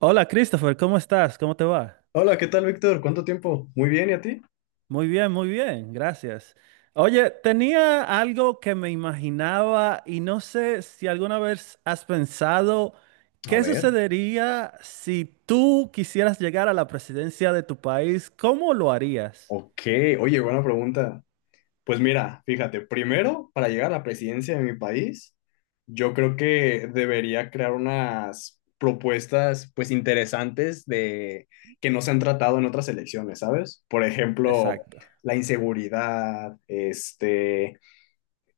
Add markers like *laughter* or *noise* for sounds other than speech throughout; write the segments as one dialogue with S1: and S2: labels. S1: Hola Christopher, ¿cómo estás? ¿Cómo te va?
S2: Hola, ¿qué tal, Víctor? ¿Cuánto tiempo? Muy bien, ¿y a ti?
S1: Muy bien, gracias. Oye, tenía algo que me imaginaba y no sé si alguna vez has pensado
S2: A
S1: qué
S2: ver,
S1: sucedería si tú quisieras llegar a la presidencia de tu país, ¿cómo lo harías?
S2: ok, oye, buena pregunta. Pues mira, fíjate, primero, para llegar a la presidencia de mi país, yo creo que debería crear unas propuestas, pues, interesantes de que no se han tratado en otras elecciones, ¿sabes? Por ejemplo,
S1: Exacto.
S2: la inseguridad, este,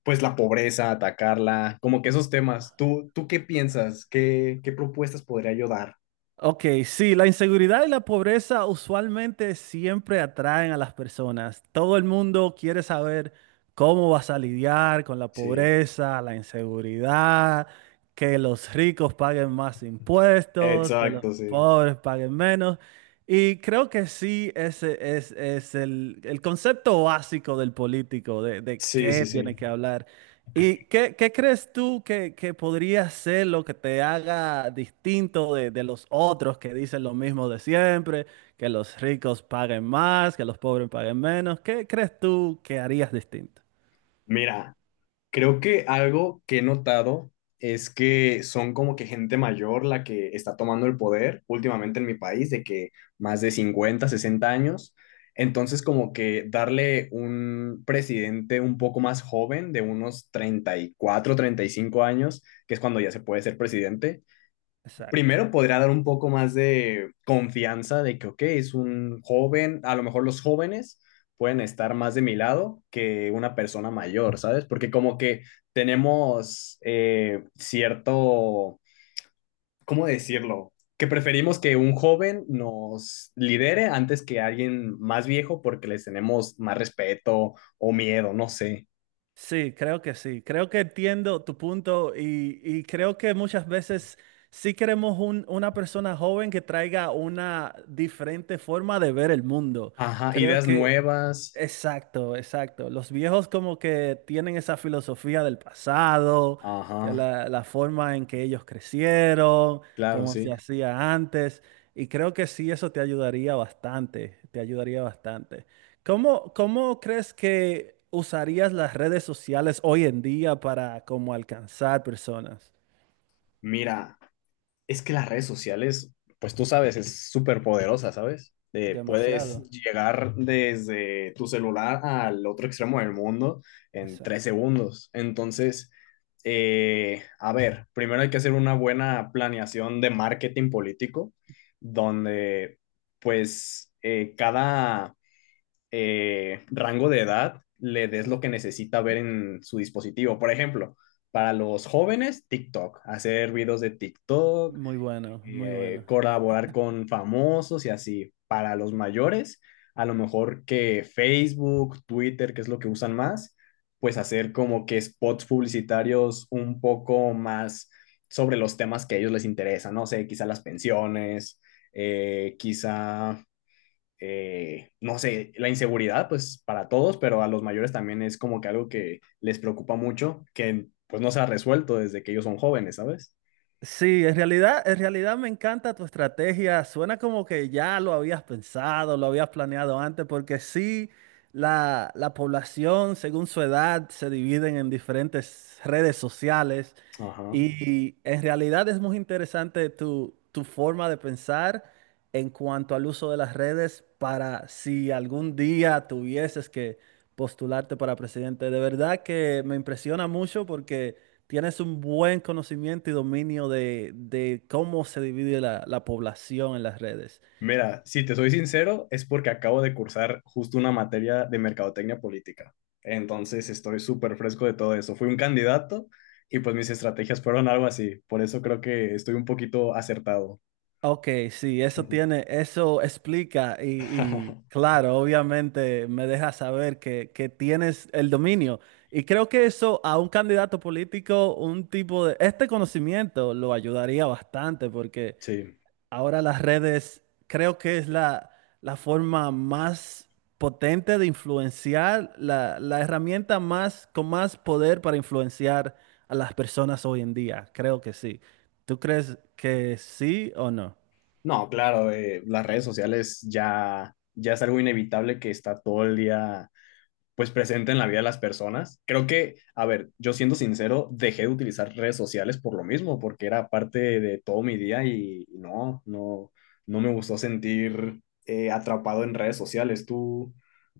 S2: pues la pobreza, atacarla, como que esos temas. ¿Tú qué piensas? ¿Qué propuestas podría yo dar?
S1: Ok, sí, la inseguridad y la pobreza usualmente siempre atraen a las personas. Todo el mundo quiere saber cómo vas a lidiar con la
S2: Sí,
S1: pobreza, la inseguridad, que los ricos paguen más impuestos, que los
S2: exacto, sí.
S1: pobres paguen menos. Y creo que sí, ese es el concepto básico del político, de
S2: Sí,
S1: qué
S2: sí,
S1: tiene
S2: sí.
S1: que hablar. ¿Y qué, qué crees tú que podría ser lo que te haga distinto de los otros que dicen lo mismo de siempre, que los ricos paguen más, que los pobres paguen menos? ¿Qué crees tú que harías distinto?
S2: Mira, creo que algo que he notado es que son como que gente mayor la que está tomando el poder últimamente en mi país, de que más de 50, 60 años. Entonces, como que darle un presidente un poco más joven, de unos 30 34, 35 años, que es cuando ya se puede ser presidente,
S1: Exacto.
S2: primero podría dar un poco más de confianza de que, ok, es un joven, a lo mejor los jóvenes pueden estar más de mi lado que una persona mayor, ¿sabes? Porque como que tenemos cierto, ¿cómo decirlo? Que preferimos que un joven nos lidere antes que alguien más viejo porque les tenemos más respeto o miedo, no sé.
S1: Sí. Creo que entiendo tu punto y creo que muchas veces sí queremos una persona joven que traiga una diferente forma de ver el mundo.
S2: Ajá,
S1: Creo
S2: ideas
S1: que,
S2: nuevas.
S1: exacto, exacto. Los viejos como que tienen esa filosofía del pasado, que
S2: Ajá,
S1: la forma en que ellos crecieron,
S2: claro,
S1: cómo
S2: sí.
S1: se hacía antes. Y creo que sí, eso te ayudaría bastante, te ayudaría bastante. ¿Cómo, cómo crees que usarías las redes sociales hoy en día para como alcanzar personas?
S2: Mira, es que las redes sociales, pues tú sabes, es súper poderosa, ¿sabes? Puedes
S1: Demasiado.
S2: llegar desde tu celular al otro extremo del mundo en tres
S1: Exacto.
S2: segundos. Entonces, a ver, primero hay que hacer una buena planeación de marketing político, donde pues cada rango de edad le des lo que necesita ver en su dispositivo. Por ejemplo, para los jóvenes, TikTok, hacer videos de TikTok,
S1: Muy bueno, muy bueno.
S2: colaborar con famosos y así. Para los mayores, a lo mejor que Facebook, Twitter, que es lo que usan más, pues hacer como que spots publicitarios un poco más sobre los temas que a ellos les interesan, no sé, quizá las pensiones, eh, quizá, no sé, la inseguridad, pues para todos, pero a los mayores también es como que algo que les preocupa mucho, que pues no se ha resuelto desde que ellos son jóvenes, ¿sabes?
S1: Sí, en realidad me encanta tu estrategia. Suena como que ya lo habías pensado, lo habías planeado antes, porque sí, la población, según su edad, se dividen en diferentes redes sociales
S2: Ajá.
S1: y en realidad es muy interesante tu, tu forma de pensar en cuanto al uso de las redes para si algún día tuvieses que postularte para presidente. De verdad que me impresiona mucho porque... Tienes un buen conocimiento y dominio de cómo se divide la población en las redes.
S2: Mira, si te soy sincero, es porque acabo de cursar justo una materia de mercadotecnia política. Entonces estoy súper fresco de todo eso. Fui un candidato y pues mis estrategias fueron algo así. Por eso creo que estoy un poquito acertado.
S1: Ok, sí, eso tiene, eso explica
S2: *laughs*
S1: claro, obviamente me deja saber que tienes el dominio. Y creo que eso a un candidato político, un tipo de, este conocimiento lo ayudaría bastante porque
S2: Sí.
S1: ahora las redes creo que es la forma más potente de influenciar, la herramienta más con más poder para influenciar a las personas hoy en día. Creo que sí. ¿Tú crees que sí o no?
S2: No, claro, las redes sociales ya, ya es algo inevitable que está todo el día pues presente en la vida de las personas. Creo que, a ver, yo siendo sincero, dejé de utilizar redes sociales por lo mismo, porque era parte de todo mi día y no me gustó sentir atrapado en redes sociales. ¿Tú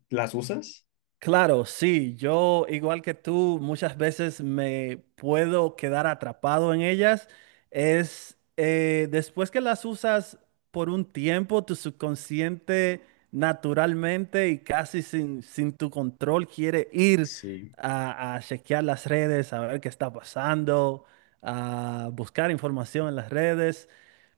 S2: las usas?
S1: Claro, sí, yo igual que tú muchas veces me puedo quedar atrapado en ellas. Es después que las usas por un tiempo, tu subconsciente naturalmente y casi sin tu control quiere ir
S2: Sí,
S1: a chequear las redes, a ver qué está pasando, a buscar información en las redes.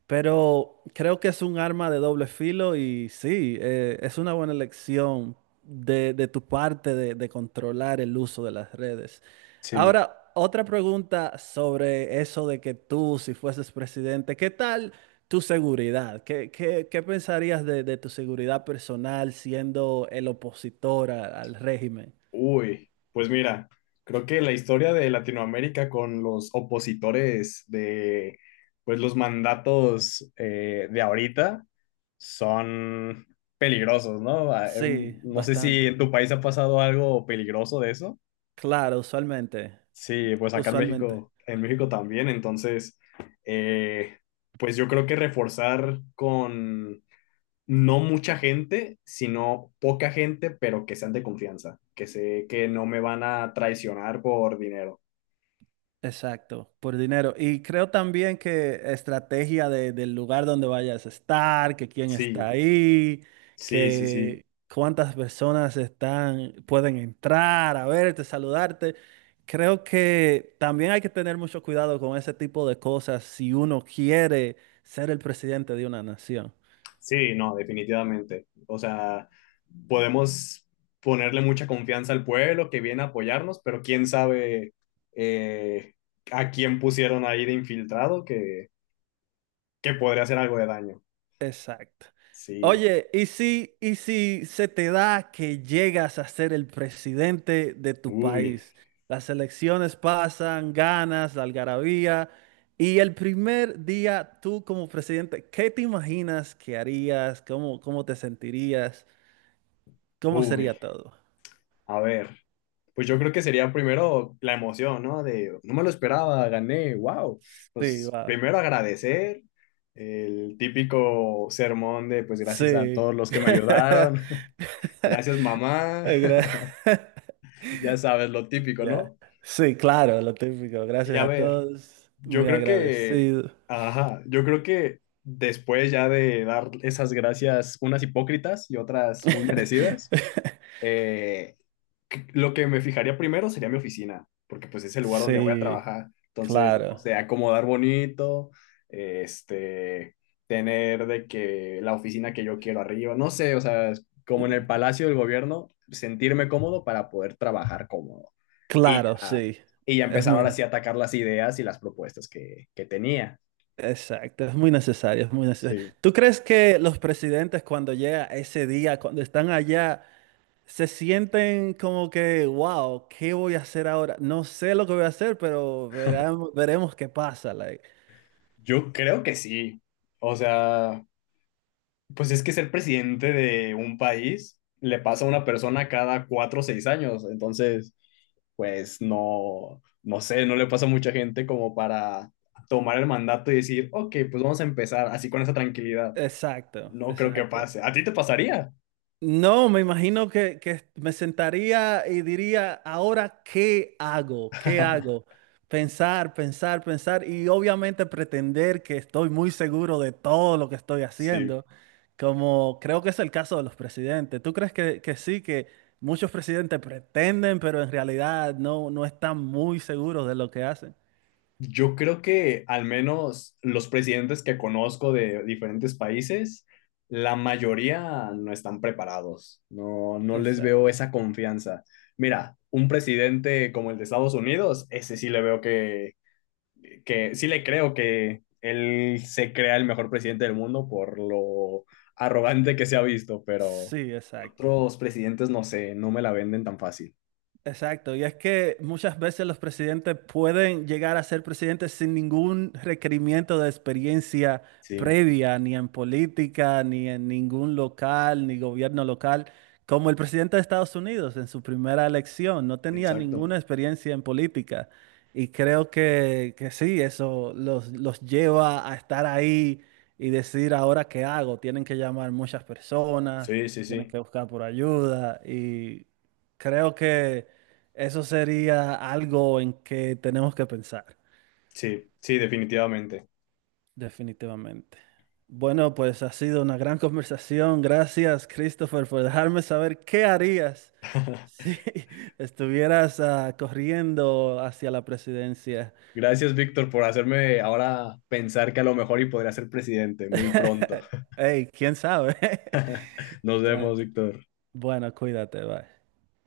S1: Pero creo que es un arma de doble filo y sí, es una buena elección de tu parte de controlar el uso de las redes.
S2: sí.
S1: Ahora, otra pregunta sobre eso de que tú, si fueses presidente, ¿qué tal tu seguridad? ¿Qué, qué pensarías de tu seguridad personal siendo el opositor al régimen?
S2: Uy, pues mira, creo que la historia de Latinoamérica con los opositores de pues los mandatos de ahorita son peligrosos, ¿no? Ah,
S1: Sí,
S2: no sé si
S1: bastante.
S2: en tu país ha pasado algo peligroso de eso.
S1: Claro, usualmente,
S2: Sí, pues acá
S1: usualmente.
S2: En México también, entonces, eh, pues yo creo que reforzar con no mucha gente, sino poca gente, pero que sean de confianza, que sé que no me van a traicionar por dinero.
S1: Exacto, por dinero. Y creo también que estrategia del lugar donde vayas a estar, que quién está
S2: Sí,
S1: ahí,
S2: sí, sí, sí.
S1: que cuántas personas están, pueden entrar a verte, saludarte. Creo que también hay que tener mucho cuidado con ese tipo de cosas si uno quiere ser el presidente de una nación.
S2: Sí, no, definitivamente. O sea, podemos ponerle mucha confianza al pueblo que viene a apoyarnos, pero quién sabe eh, a quién pusieron ahí de infiltrado que podría hacer algo de daño.
S1: Exacto.
S2: Sí,
S1: Oye, y si se te da que llegas a ser el presidente de tu
S2: uy,
S1: país? Las elecciones pasan, ganas, la algarabía, y el primer día tú como presidente, ¿qué te imaginas que harías? ¿Cómo, cómo te sentirías? ¿Cómo
S2: uy.
S1: sería todo?
S2: A ver. Pues yo creo que sería primero la emoción, ¿no? De no me lo esperaba, gané, wow.
S1: Sí,
S2: Pues
S1: va.
S2: primero agradecer el típico sermón de pues gracias a
S1: Sí.
S2: todos los que me
S1: *laughs*
S2: ayudaron, *laughs* gracias mamá,
S1: Ay, gra-
S2: *laughs*
S1: *laughs*
S2: ya sabes lo típico,
S1: Ya.
S2: ¿no?
S1: Sí, claro, lo típico.
S2: Y
S1: Gracias
S2: a
S1: a
S2: ver,
S1: todos.
S2: yo
S1: Muy
S2: creo que,
S1: agradecido.
S2: ajá, yo creo que después ya de dar esas gracias, unas hipócritas y otras muy merecidas,
S1: *laughs*
S2: eh, lo que me fijaría primero sería mi oficina, porque pues es el lugar donde voy a
S1: Sí,
S2: trabajar. Entonces, no
S1: claro,
S2: sé, acomodar bonito, este, tener de que la oficina que yo quiero arriba, no sé, o sea, es como en el Palacio del Gobierno, sentirme cómodo para poder trabajar cómodo. Y
S1: claro,
S2: ya,
S1: sí.
S2: y ya
S1: Es
S2: empezar
S1: muy,
S2: ahora sí a
S1: nece-
S2: atacar las ideas y las propuestas que tenía.
S1: exacto, es muy necesario, es muy necesario.
S2: Sí.
S1: ¿Tú crees que los presidentes cuando llega ese día, cuando están allá, se sienten como que, wow, ¿qué voy a hacer ahora? No sé lo que voy a hacer, pero veremos, veremos qué pasa. Like.
S2: Yo creo que sí. O sea, pues es que ser presidente de un país le pasa a una persona cada 4 o 6 años, entonces, pues no, no sé, no le pasa a mucha gente como para tomar el mandato y decir, ok, pues vamos a empezar así con esa tranquilidad.
S1: Exacto,
S2: No creo que
S1: exacto.
S2: pase. ¿A ti te pasaría?
S1: No, me imagino que me sentaría y diría, ahora, ¿qué hago? ¿Qué hago? Pensar, pensar, pensar y obviamente pretender que estoy muy seguro de todo lo que estoy
S2: Sí.
S1: haciendo, como creo que es el caso de los presidentes. ¿Tú crees que sí, que muchos presidentes pretenden, pero en realidad no, no están muy seguros de lo que hacen?
S2: Yo creo que al menos los presidentes que conozco de diferentes países, la mayoría no están preparados, no, no les veo
S1: Exacto.
S2: esa confianza. Mira, un presidente como el de Estados Unidos, ese sí le veo que sí le creo que él se crea el mejor presidente del mundo por lo arrogante que se ha visto, pero
S1: Sí, exacto.
S2: otros presidentes no sé, no me la venden tan fácil.
S1: Exacto, y es que muchas veces los presidentes pueden llegar a ser presidentes sin ningún requerimiento de experiencia
S2: Sí,
S1: previa, ni en política, ni en ningún local, ni gobierno local, como el presidente de Estados Unidos en su primera elección, no tenía
S2: exacto.
S1: ninguna experiencia en política. Y creo que sí, eso los lleva a estar ahí y decir ahora qué hago. Tienen que llamar muchas personas,
S2: Sí, sí,
S1: tienen
S2: sí.
S1: que buscar por ayuda y creo que... Eso sería algo en que tenemos que pensar,
S2: Sí, sí, definitivamente.
S1: definitivamente. Bueno, pues ha sido una gran conversación. Gracias, Christopher, por dejarme saber qué harías
S2: *laughs*
S1: si *laughs* estuvieras corriendo hacia la presidencia.
S2: Gracias, Víctor, por hacerme ahora pensar que a lo mejor y podría ser presidente muy pronto.
S1: *laughs* Hey, quién sabe. *laughs*
S2: *laughs* Nos
S1: Bueno,
S2: vemos, Víctor.
S1: bueno, cuídate, bye.